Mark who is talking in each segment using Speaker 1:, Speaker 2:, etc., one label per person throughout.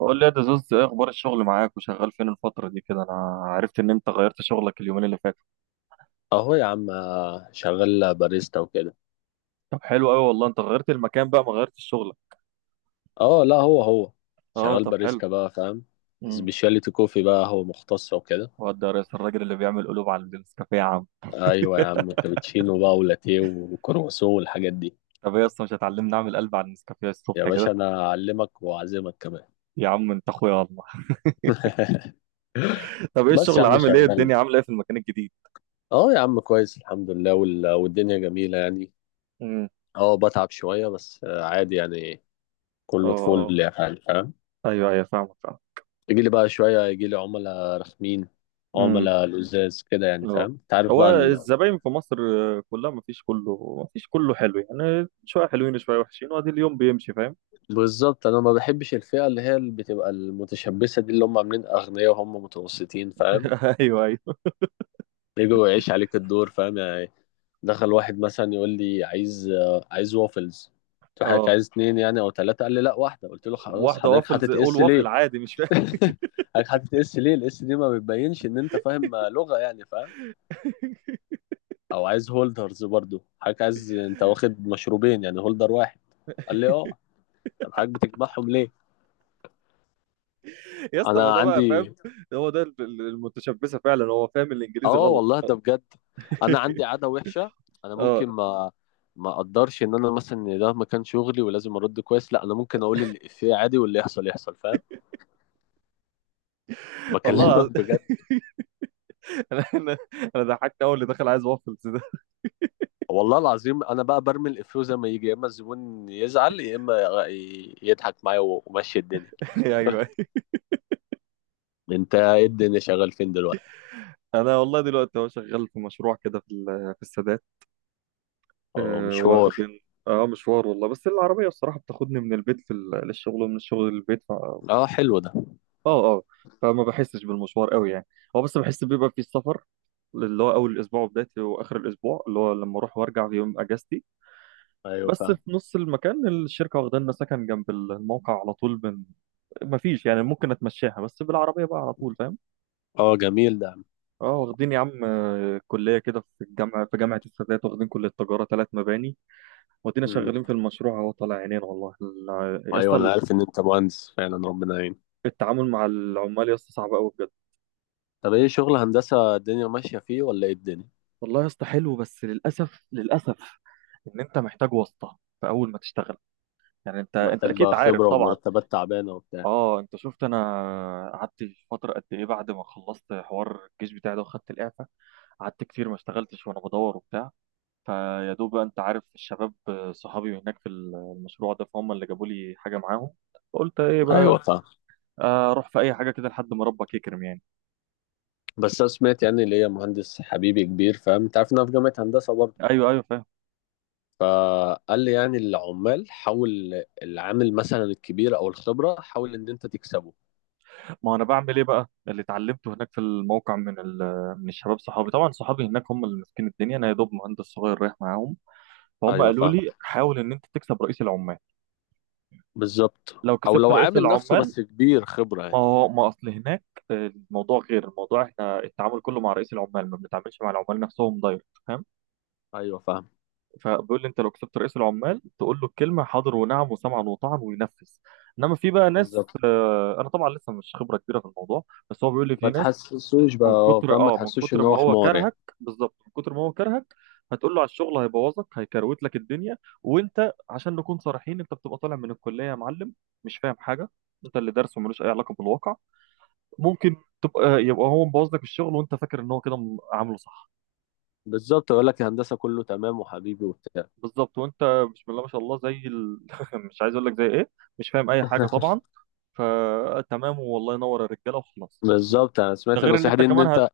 Speaker 1: قول لي يا دزوز، ايه اخبار الشغل معاك وشغال فين الفترة دي كده؟ انا عرفت ان انت غيرت شغلك اليومين اللي فاتوا.
Speaker 2: اهو يا عم، شغال باريستا وكده.
Speaker 1: طب حلو قوي والله، انت غيرت المكان بقى، ما غيرتش شغلك.
Speaker 2: اه لا، هو هو
Speaker 1: اه،
Speaker 2: شغال
Speaker 1: طب حلو.
Speaker 2: باريستا بقى، فاهم؟
Speaker 1: امم.
Speaker 2: سبيشاليتي كوفي بقى، هو مختص وكده.
Speaker 1: وده يا ريس الراجل اللي بيعمل قلوب على النسكافيه يا عم؟
Speaker 2: ايوه يا عم، كابتشينو بقى ولاتيه وكرواسون والحاجات دي.
Speaker 1: طب ايه اصلا، مش هتعلمني اعمل قلب على النسكافيه
Speaker 2: يا
Speaker 1: الصبح كده؟
Speaker 2: باشا، انا اعلمك واعزمك كمان.
Speaker 1: يا عم انت اخويا والله. طب ايه
Speaker 2: بس يا
Speaker 1: الشغل
Speaker 2: عم
Speaker 1: عامل ايه،
Speaker 2: شغال.
Speaker 1: الدنيا عامله ايه في المكان الجديد؟
Speaker 2: اه يا عم، كويس الحمد لله، والدنيا جميله يعني.
Speaker 1: امم.
Speaker 2: اه، بتعب شويه بس، عادي يعني.
Speaker 1: اه.
Speaker 2: كله
Speaker 1: اه.
Speaker 2: طفول يعني، فاهم؟
Speaker 1: ايوه ايوه، فاهمك، فاهم.
Speaker 2: يجي لي بقى شويه، يجي لي عملاء رخمين،
Speaker 1: امم.
Speaker 2: عملاء لزاز كده يعني،
Speaker 1: اه.
Speaker 2: فاهم؟ انت عارف
Speaker 1: هو
Speaker 2: بقى.
Speaker 1: الزباين في مصر كلها ما فيش، كله حلو يعني، شويه حلوين شويه وحشين، وادي اليوم بيمشي فاهم.
Speaker 2: بالظبط، انا ما بحبش الفئه اللي هي اللي بتبقى المتشبثه دي، اللي هم عاملين اغنياء وهم متوسطين، فاهم؟
Speaker 1: ايوه ايوه.
Speaker 2: يجوا يعيش عليك الدور، فاهم يعني. دخل واحد مثلا يقول لي عايز عايز وافلز. قلت له حضرتك
Speaker 1: اه،
Speaker 2: عايز اتنين يعني او تلاته؟ قال لي لا، واحده. قلت له خلاص،
Speaker 1: واحده
Speaker 2: حضرتك
Speaker 1: وافلز،
Speaker 2: حاطط
Speaker 1: قول
Speaker 2: اس ليه؟
Speaker 1: وافل عادي، مش فاهم.
Speaker 2: حضرتك حاطط اس ليه؟ الاس دي ما بتبينش ان انت فاهم لغه يعني، فاهم؟ او عايز هولدرز برضو، حضرتك عايز، انت واخد مشروبين يعني هولدر واحد. قال لي اه. طب حضرتك بتجمعهم ليه؟
Speaker 1: يا اسطى ما
Speaker 2: انا
Speaker 1: ده بقى فاهم.
Speaker 2: عندي.
Speaker 1: هو ده المتشبثه فعلا، هو فاهم الانجليزي
Speaker 2: اه
Speaker 1: غلط،
Speaker 2: والله
Speaker 1: اه.
Speaker 2: ده بجد، انا عندي عاده وحشه. انا
Speaker 1: آه.
Speaker 2: ممكن ما اقدرش ان انا مثلا إن ده مكان شغلي ولازم ارد كويس، لا انا ممكن اقول الافيه عادي واللي يحصل يحصل، فاهم؟
Speaker 1: والله
Speaker 2: بكلمك
Speaker 1: العظيم.
Speaker 2: بجد.
Speaker 1: انا انا أنا ضحكت اول اللي دخل عايز وافلز ده.
Speaker 2: والله العظيم، انا بقى برمي الافيه زي ما يجي، يا اما الزبون يزعل يا اما يضحك معايا ومشي الدنيا.
Speaker 1: ايوه.
Speaker 2: انت ايه الدنيا، شغال فين دلوقتي؟
Speaker 1: انا والله دلوقتي هو شغال في مشروع كده في السادات.
Speaker 2: اه مشوار.
Speaker 1: واخدين. اه، مشوار والله، بس العربيه الصراحه بتاخدني من البيت للشغل ومن الشغل للبيت.
Speaker 2: اه حلو ده.
Speaker 1: اه، اه. فما بحسش بالمشوار قوي يعني. هو بس بحس بيبقى في السفر، اللي هو اول الاسبوع وبدايته واخر الاسبوع، اللي هو لما اروح وارجع في يوم اجازتي.
Speaker 2: ايوه
Speaker 1: بس
Speaker 2: فاهم.
Speaker 1: في نص المكان الشركه واخده لنا سكن جنب الموقع على طول من. ما فيش يعني، ممكن اتمشاها بس بالعربيه بقى على طول فاهم.
Speaker 2: اه جميل ده.
Speaker 1: اه، واخدين يا عم كليه كده في الجامعه، في جامعه السادات، واخدين كليه تجاره ثلاث مباني. وادينا
Speaker 2: مم.
Speaker 1: شغالين في المشروع اهو، طالع عينينا والله، يا
Speaker 2: ايوه
Speaker 1: اسطى.
Speaker 2: انا عارف ان انت مهندس فعلا، ربنا يعين.
Speaker 1: التعامل مع العمال يا اسطى صعب قوي بجد.
Speaker 2: طب ايه شغل هندسه، الدنيا ماشيه فيه ولا ايه الدنيا؟
Speaker 1: والله يا اسطى حلو، بس للاسف، للاسف، ان انت محتاج واسطه في اول ما تشتغل. يعني انت
Speaker 2: محتاج
Speaker 1: اكيد
Speaker 2: بقى
Speaker 1: عارف
Speaker 2: خبرة
Speaker 1: طبعا.
Speaker 2: ومرتبات تعبانة وبتاع.
Speaker 1: اه، انت شفت، انا قعدت فتره قد ايه بعد ما خلصت حوار الجيش بتاعي ده وخدت الاعفاء. قعدت كتير ما اشتغلتش وانا بدور وبتاع. فيا دوب بقى، انت عارف الشباب صحابي هناك في المشروع ده، فهم اللي جابوا لي حاجه معاهم. قلت ايه
Speaker 2: ايوه
Speaker 1: بقى،
Speaker 2: فاهم.
Speaker 1: اروح في اي حاجه كده لحد ما ربك يكرم يعني.
Speaker 2: بس انا سمعت يعني اللي هي مهندس حبيبي كبير، فاهم؟ انت عارف ان انا في جامعة هندسة برضه.
Speaker 1: ايوه ايوه، فاهم.
Speaker 2: فقال لي يعني العمال حاول، العامل مثلا الكبير او الخبرة حاول ان انت تكسبه.
Speaker 1: ما انا بعمل ايه بقى اللي اتعلمته هناك في الموقع من الشباب صحابي، طبعا صحابي هناك هم اللي ماسكين الدنيا، انا يا دوب مهندس صغير رايح معاهم. فهم
Speaker 2: ايوه
Speaker 1: قالوا
Speaker 2: فاهم،
Speaker 1: لي حاول ان انت تكسب رئيس العمال.
Speaker 2: بالظبط.
Speaker 1: لو
Speaker 2: او
Speaker 1: كسبت
Speaker 2: لو
Speaker 1: رئيس
Speaker 2: عامل نفسه
Speaker 1: العمال،
Speaker 2: بس كبير خبرة
Speaker 1: ما
Speaker 2: يعني.
Speaker 1: هو ما اصل هناك الموضوع غير، الموضوع احنا التعامل كله مع رئيس العمال، ما بنتعاملش مع العمال نفسهم دايركت فاهم.
Speaker 2: ايوه فاهم،
Speaker 1: فبيقول لي انت لو كسبت رئيس العمال تقول له الكلمه حاضر ونعم وسمعا وطاعا وينفذ. انما في بقى ناس،
Speaker 2: بالظبط.
Speaker 1: انا طبعا لسه مش خبره كبيره في الموضوع، بس هو بيقول لي في
Speaker 2: ما
Speaker 1: ناس
Speaker 2: تحسسوش بقى،
Speaker 1: من
Speaker 2: اه
Speaker 1: كتر
Speaker 2: فاهم، ما
Speaker 1: من
Speaker 2: تحسسوش
Speaker 1: كتر
Speaker 2: ان
Speaker 1: ما
Speaker 2: هو
Speaker 1: هو
Speaker 2: حمار يعني.
Speaker 1: كرهك، بالظبط من كتر ما هو كرهك، هتقول له على الشغل هيبوظك، هيكروت لك الدنيا. وانت عشان نكون صريحين، انت بتبقى طالع من الكليه يا معلم، مش فاهم حاجه. انت اللي درسه ملوش اي علاقه بالواقع. ممكن تبقى يبقى هو مبوظ لك الشغل وانت فاكر ان هو كده عامله صح.
Speaker 2: بالظبط، يقول لك الهندسة كله تمام وحبيبي وبتاع.
Speaker 1: بالظبط. وانت بسم الله ما شاء الله مش عايز اقول لك زي ايه، مش فاهم اي حاجه طبعا. فتمام والله، ينور الرجاله وخلاص.
Speaker 2: بالظبط، انا
Speaker 1: ده
Speaker 2: سمعت
Speaker 1: غير ان
Speaker 2: النصيحة
Speaker 1: انت
Speaker 2: دي ان
Speaker 1: كمان
Speaker 2: انت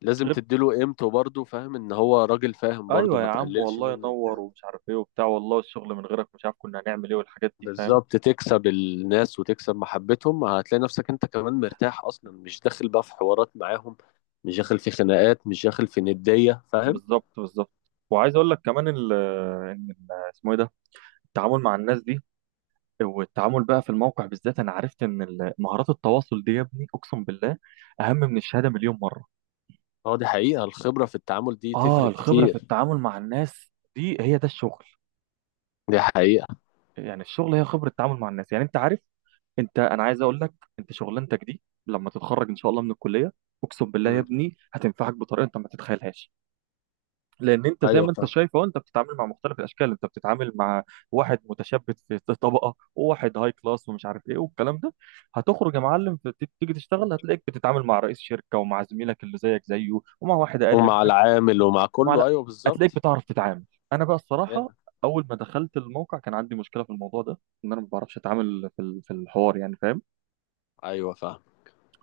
Speaker 2: لازم
Speaker 1: غير.
Speaker 2: تديله قيمته برضه، فاهم؟ ان هو راجل، فاهم برضه،
Speaker 1: ايوه يا
Speaker 2: ما
Speaker 1: عم
Speaker 2: تقللش
Speaker 1: والله،
Speaker 2: منه
Speaker 1: ينور
Speaker 2: وبتاع.
Speaker 1: ومش عارف ايه وبتاع، والله الشغل من غيرك مش عارف كنا هنعمل ايه والحاجات دي فاهم.
Speaker 2: بالظبط، تكسب الناس وتكسب محبتهم، هتلاقي نفسك انت كمان مرتاح، اصلا مش داخل بقى في حوارات معاهم، مش داخل في خناقات، مش داخل في ندية، فاهم؟
Speaker 1: بالظبط، بالظبط. وعايز اقول لك كمان ان اسمه ايه ده، التعامل مع الناس دي، والتعامل بقى في الموقع بالذات. انا عرفت ان مهارات التواصل دي يا ابني اقسم بالله اهم من الشهاده مليون مره.
Speaker 2: اه دي حقيقة، الخبرة في التعامل دي
Speaker 1: اه،
Speaker 2: تفرق
Speaker 1: الخبره في
Speaker 2: كتير.
Speaker 1: التعامل مع الناس دي هي ده الشغل.
Speaker 2: دي حقيقة.
Speaker 1: يعني الشغل هي خبره التعامل مع الناس، يعني انت عارف، انا عايز اقول لك انت شغلانتك دي لما تتخرج ان شاء الله من الكليه، اقسم بالله يا
Speaker 2: مم.
Speaker 1: ابني هتنفعك بطريقه انت ما تتخيلهاش. لان انت زي
Speaker 2: ايوه
Speaker 1: ما انت
Speaker 2: فاهم.
Speaker 1: شايف اهو، انت بتتعامل مع مختلف الاشكال. انت بتتعامل مع واحد متشبث في طبقه، وواحد هاي كلاس، ومش عارف ايه والكلام ده. هتخرج يا معلم تيجي تشتغل، هتلاقيك بتتعامل مع رئيس شركه ومع زميلك اللي زيك زيه ومع واحد اقل
Speaker 2: ومع
Speaker 1: منك.
Speaker 2: العامل ومع
Speaker 1: ومع
Speaker 2: كله،
Speaker 1: لا،
Speaker 2: ايوه بالظبط.
Speaker 1: هتلاقيك بتعرف تتعامل. انا بقى
Speaker 2: يعني.
Speaker 1: الصراحه اول ما دخلت الموقع كان عندي مشكله في الموضوع ده، ان انا ما بعرفش اتعامل في الحوار يعني فاهم.
Speaker 2: ايوه فاهم،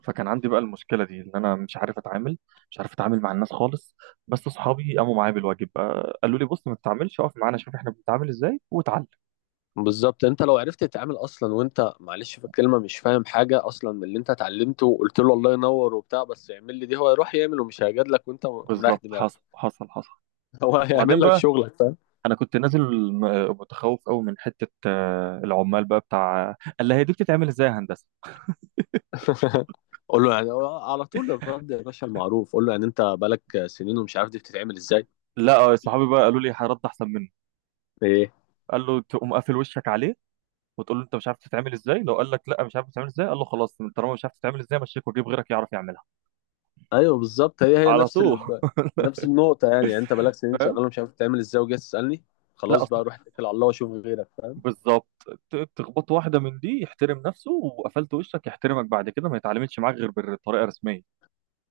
Speaker 1: فكان عندي بقى المشكله دي، ان انا مش عارف اتعامل، مش عارف اتعامل مع الناس خالص. بس اصحابي قاموا معايا بالواجب، قالوا لي بص ما تتعاملش، اقف معانا شوف احنا بنتعامل ازاي واتعلم.
Speaker 2: بالظبط. انت لو عرفت تتعامل اصلا، وانت معلش في الكلمه مش فاهم حاجه اصلا من اللي انت اتعلمته، وقلت له الله ينور وبتاع بس اعمل لي دي، هو يروح يعمل ومش هيجادلك لك وانت مريح
Speaker 1: بالظبط، حصل
Speaker 2: دماغك.
Speaker 1: حصل حصل.
Speaker 2: هو هيعمل
Speaker 1: وبعدين
Speaker 2: لك
Speaker 1: بقى
Speaker 2: شغلك، فاهم؟
Speaker 1: انا كنت نازل متخوف قوي من حته، العمال بقى بتاع. قال لي هي دي بتتعمل ازاي يا هندسه؟
Speaker 2: قول له، يعني هو على طول الرد يا باشا المعروف، قول له يعني انت بالك سنين ومش عارف دي بتتعمل ازاي؟
Speaker 1: لا، صحابي بقى قالوا لي هرد احسن منه.
Speaker 2: ايه.
Speaker 1: قال له تقوم قافل وشك عليه وتقول له انت مش عارف تتعمل ازاي، لو قال لك لا مش عارف تتعمل ازاي، قال له خلاص طالما مش عارف تتعمل ازاي، مشيك وجيب غيرك يعرف يعملها
Speaker 2: ايوه بالظبط، هي هي
Speaker 1: على
Speaker 2: نفس
Speaker 1: طول.
Speaker 2: نفس النقطه يعني. يعني انت بالك سنين شغال
Speaker 1: فاهم.
Speaker 2: ومش عارف بتتعمل ازاي وجاي تسالني؟
Speaker 1: لا
Speaker 2: خلاص
Speaker 1: اصل،
Speaker 2: بقى، روح اتكل على الله واشوف غيرك، فاهم؟
Speaker 1: بالظبط، تخبط واحده من دي يحترم نفسه، وقفلت وشك، يحترمك بعد كده ما يتعاملش معاك غير بالطريقه الرسميه.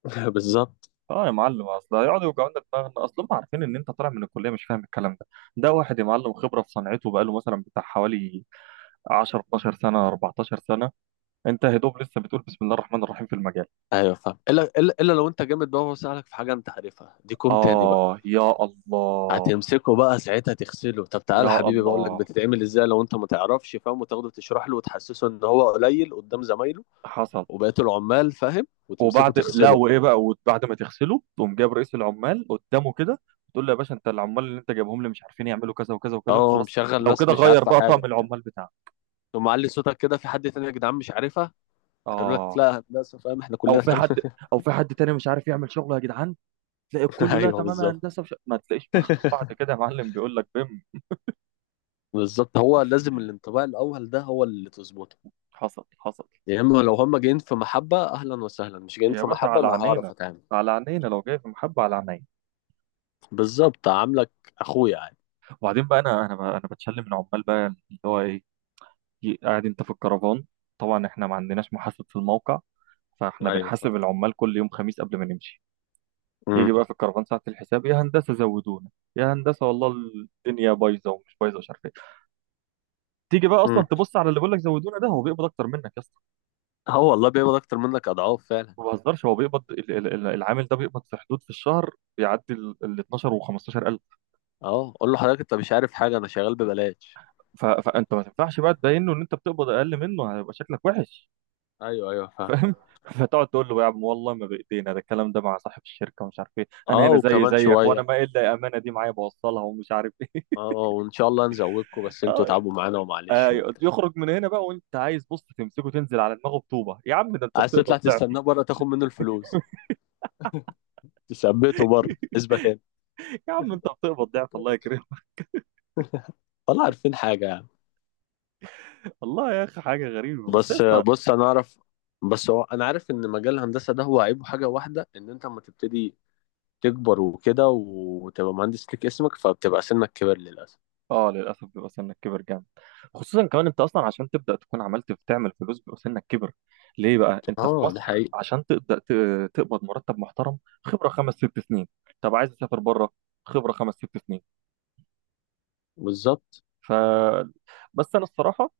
Speaker 2: بالظبط.
Speaker 1: اه يا معلم، اصل هيقعدوا يوجعوا لنا دماغنا، اصل هم عارفين ان انت طالع من الكليه مش فاهم الكلام ده. ده واحد يا معلم خبره في صنعته، بقاله مثلا بتاع حوالي 10 12 سنه 14 سنه، انت يا دوب لسه بتقول بسم الله الرحمن الرحيم في المجال.
Speaker 2: ايوه فاهم، الا الا إلا لو انت جامد بقى وهو سألك في حاجه انت عارفها، دي كوم تاني بقى.
Speaker 1: اه يا الله،
Speaker 2: هتمسكه بقى ساعتها تغسله، طب تعالى يا
Speaker 1: يا
Speaker 2: حبيبي بقول لك
Speaker 1: الله،
Speaker 2: بتتعمل ازاي لو انت ما تعرفش، فاهم؟ وتاخده تشرح له وتحسسه ان هو قليل قدام زمايله
Speaker 1: حصل.
Speaker 2: وبقيه العمال، فاهم؟ وتمسكه
Speaker 1: وبعد لا،
Speaker 2: تغسله.
Speaker 1: وايه بقى، وبعد ما تغسله تقوم جايب رئيس العمال قدامه كده، تقول له يا باشا انت العمال اللي انت جايبهم لي مش عارفين يعملوا كذا وكذا وكذا،
Speaker 2: اه
Speaker 1: خلاص
Speaker 2: مشغل
Speaker 1: لو
Speaker 2: ناس
Speaker 1: كده
Speaker 2: مش
Speaker 1: غير
Speaker 2: عارفه
Speaker 1: بقى
Speaker 2: حاجه
Speaker 1: طقم
Speaker 2: وبتاع.
Speaker 1: العمال بتاعك.
Speaker 2: تقوم معلي صوتك كده في حد تاني، يا جدعان مش عارفها؟ هيقول لك
Speaker 1: اه،
Speaker 2: لا هندسه، فاهم، احنا
Speaker 1: او
Speaker 2: كلنا
Speaker 1: في حد
Speaker 2: فاهم.
Speaker 1: او في حد تاني مش عارف يعمل شغله يا جدعان، تلاقي كله لا
Speaker 2: ايوه
Speaker 1: تمام يا
Speaker 2: بالظبط.
Speaker 1: هندسه، مش... ما تلاقيش مخلوق بعد كده يا معلم بيقول لك بم.
Speaker 2: بالظبط، هو لازم الانطباع الاول ده هو اللي تظبطه.
Speaker 1: حصل، حصل.
Speaker 2: يا اما لو هما جايين في محبة اهلا وسهلا، مش جايين
Speaker 1: يا
Speaker 2: في
Speaker 1: باشا
Speaker 2: محبة
Speaker 1: على
Speaker 2: انا هعرف
Speaker 1: عينينا،
Speaker 2: اتعامل.
Speaker 1: على عينينا لو جاي في محبه على عينينا.
Speaker 2: بالظبط، عاملك اخويا عادي.
Speaker 1: وبعدين بقى انا بتشلم من عمال بقى، اللي هو ايه، قاعد انت في الكرفان. طبعا احنا ما عندناش محاسب في الموقع، فاحنا
Speaker 2: ايوه صح.
Speaker 1: بنحاسب العمال كل يوم خميس قبل ما نمشي.
Speaker 2: امم.
Speaker 1: يجي بقى في الكرفان ساعة الحساب، يا هندسة زودونا، يا هندسة والله الدنيا بايظة، ومش بايظة مش عارف ايه. تيجي بقى اصلا
Speaker 2: امم.
Speaker 1: تبص على اللي بيقول لك زودونا، ده هو بيقبض اكتر منك يا اسطى.
Speaker 2: اه والله بيقبض اكتر منك اضعاف فعلا.
Speaker 1: ما بهزرش، هو بيقبض العامل ده بيقبض في حدود في الشهر، بيعدي ال 12 و 15,000.
Speaker 2: اه قول له حضرتك انت مش عارف حاجة، انا شغال ببلاش.
Speaker 1: فانت ما تنفعش بقى تبينه ان انت بتقبض اقل منه، هيبقى شكلك وحش
Speaker 2: ايوه ايوه فاهم.
Speaker 1: فاهم. فتقعد تقول له يا عم والله ما بايدينا ده الكلام ده، مع صاحب الشركه ومش عارف ايه، انا
Speaker 2: اه
Speaker 1: هنا زي
Speaker 2: وكمان
Speaker 1: زيك، وانا
Speaker 2: شوية.
Speaker 1: ما الا الامانه دي معايا بوصلها ومش عارف ايه.
Speaker 2: اه وان شاء الله نزودكم بس انتوا تعبوا معانا ومعلش
Speaker 1: آه،
Speaker 2: وبتاع.
Speaker 1: يخرج من هنا بقى وانت عايز بص تمسكه تنزل على دماغه بطوبه، يا عم ده انت
Speaker 2: عايز تطلع
Speaker 1: بتقبض ضعفي.
Speaker 2: تستناه بره تاخد منه الفلوس، تثبته بره، اثبت هنا.
Speaker 1: يا عم انت بتقبض ضعف، الله يكرمك.
Speaker 2: والله عارفين حاجة يعني.
Speaker 1: والله يا اخي حاجه غريبه بس يا
Speaker 2: بس
Speaker 1: اسطى.
Speaker 2: بص انا اعرف. بس هو انا عارف ان مجال الهندسه ده هو عيبه حاجه واحده، ان انت لما تبتدي تكبر وكده وتبقى مهندس ليك اسمك فبتبقى سنك كبر، للاسف.
Speaker 1: اه للاسف، بيبقى سنك كبر جامد. خصوصا كمان انت اصلا عشان تبدا تكون عملت تعمل فلوس، بيبقى سنك كبر. ليه بقى؟ انت في
Speaker 2: اه ده
Speaker 1: مصر
Speaker 2: حقيقي،
Speaker 1: عشان تبدا تقبض مرتب محترم، خبره خمس ست سنين. طب عايز تسافر بره؟ خبره خمس ست سنين.
Speaker 2: بالظبط.
Speaker 1: ف بس انا الصراحه،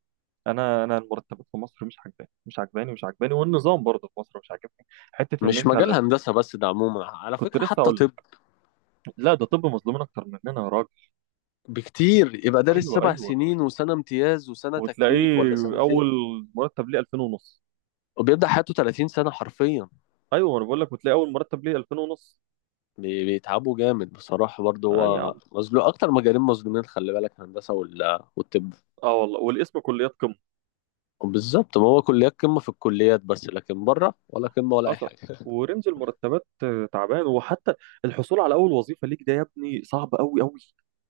Speaker 1: انا انا المرتبات في مصر مش عجباني، مش عجباني، مش عجباني، والنظام برضه في مصر مش عاجبني، حته ان
Speaker 2: مش
Speaker 1: انت.
Speaker 2: مجال هندسه بس، ده عموما على
Speaker 1: كنت
Speaker 2: فكره
Speaker 1: لسه
Speaker 2: حتى
Speaker 1: اقول
Speaker 2: طب
Speaker 1: لك، لا ده طب مظلومين اكتر مننا يا راجل.
Speaker 2: بكتير. يبقى دارس
Speaker 1: ايوه
Speaker 2: سبع
Speaker 1: ايوه.
Speaker 2: سنين وسنه امتياز وسنه تكليف
Speaker 1: وتلاقيه
Speaker 2: ولا
Speaker 1: اول
Speaker 2: سنتين،
Speaker 1: مرتب ليه 2000 ونص.
Speaker 2: وبيبدا حياته 30 سنه حرفيا.
Speaker 1: ايوه انا بقول لك، وتلاقي اول مرتب ليه 2000 ونص.
Speaker 2: بيتعبوا جامد بصراحه، برضه
Speaker 1: اه يا
Speaker 2: هو
Speaker 1: عم،
Speaker 2: مظلوم اكتر. مجالين مظلومين، خلي بالك، هندسه والطب.
Speaker 1: اه والله، والاسم كليات قمه.
Speaker 2: بالظبط، ما هو كليات قمة في الكليات، بس لكن بره ولا قمة ولا أي
Speaker 1: حصل.
Speaker 2: حاجة.
Speaker 1: ورينج المرتبات تعبان. وحتى الحصول على اول وظيفه ليك ده يا ابني صعب قوي، قوي،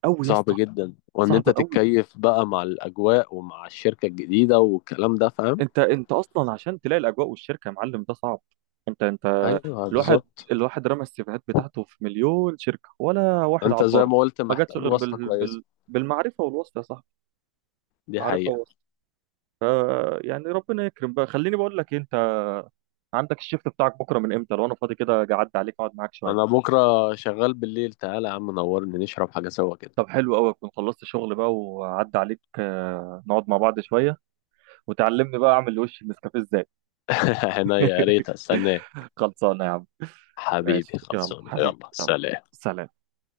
Speaker 1: قوي يا
Speaker 2: صعب
Speaker 1: اسطى.
Speaker 2: جدا، وإن
Speaker 1: صعب
Speaker 2: أنت
Speaker 1: قوي.
Speaker 2: تتكيف بقى مع الأجواء ومع الشركة الجديدة والكلام ده، فاهم؟
Speaker 1: انت اصلا عشان تلاقي الاجواء والشركه يا معلم ده صعب. انت
Speaker 2: أيوه
Speaker 1: الواحد،
Speaker 2: بالظبط.
Speaker 1: رمى السيفيهات بتاعته في مليون شركه ولا واحد
Speaker 2: أنت زي
Speaker 1: عبره.
Speaker 2: ما قلت
Speaker 1: ما جاتش
Speaker 2: محتاج
Speaker 1: غير
Speaker 2: واسطة كويسة.
Speaker 1: بالمعرفه والوصف يا صاحبي،
Speaker 2: دي
Speaker 1: معرفه
Speaker 2: حقيقة.
Speaker 1: ووصف. ف يعني ربنا يكرم بقى. خليني بقول لك إيه، انت عندك الشيفت بتاعك بكره من امتى؟ لو انا فاضي كده اجي اعدي عليك اقعد معاك
Speaker 2: أنا
Speaker 1: شويه.
Speaker 2: بكرة شغال بالليل، تعالى يا عم نورني، نشرب حاجة سوا كده.
Speaker 1: طب حلو قوي، اكون خلصت شغل بقى وعدي عليك، نقعد مع بعض شويه وتعلمني بقى اعمل وش النسكافيه ازاي.
Speaker 2: هنا، يا ريت أستناك.
Speaker 1: خلصانه يا عم.
Speaker 2: حبيبي
Speaker 1: ماشي يلا
Speaker 2: خلصانة،
Speaker 1: حبيبي،
Speaker 2: يلا
Speaker 1: يلا
Speaker 2: سلام.
Speaker 1: سلام.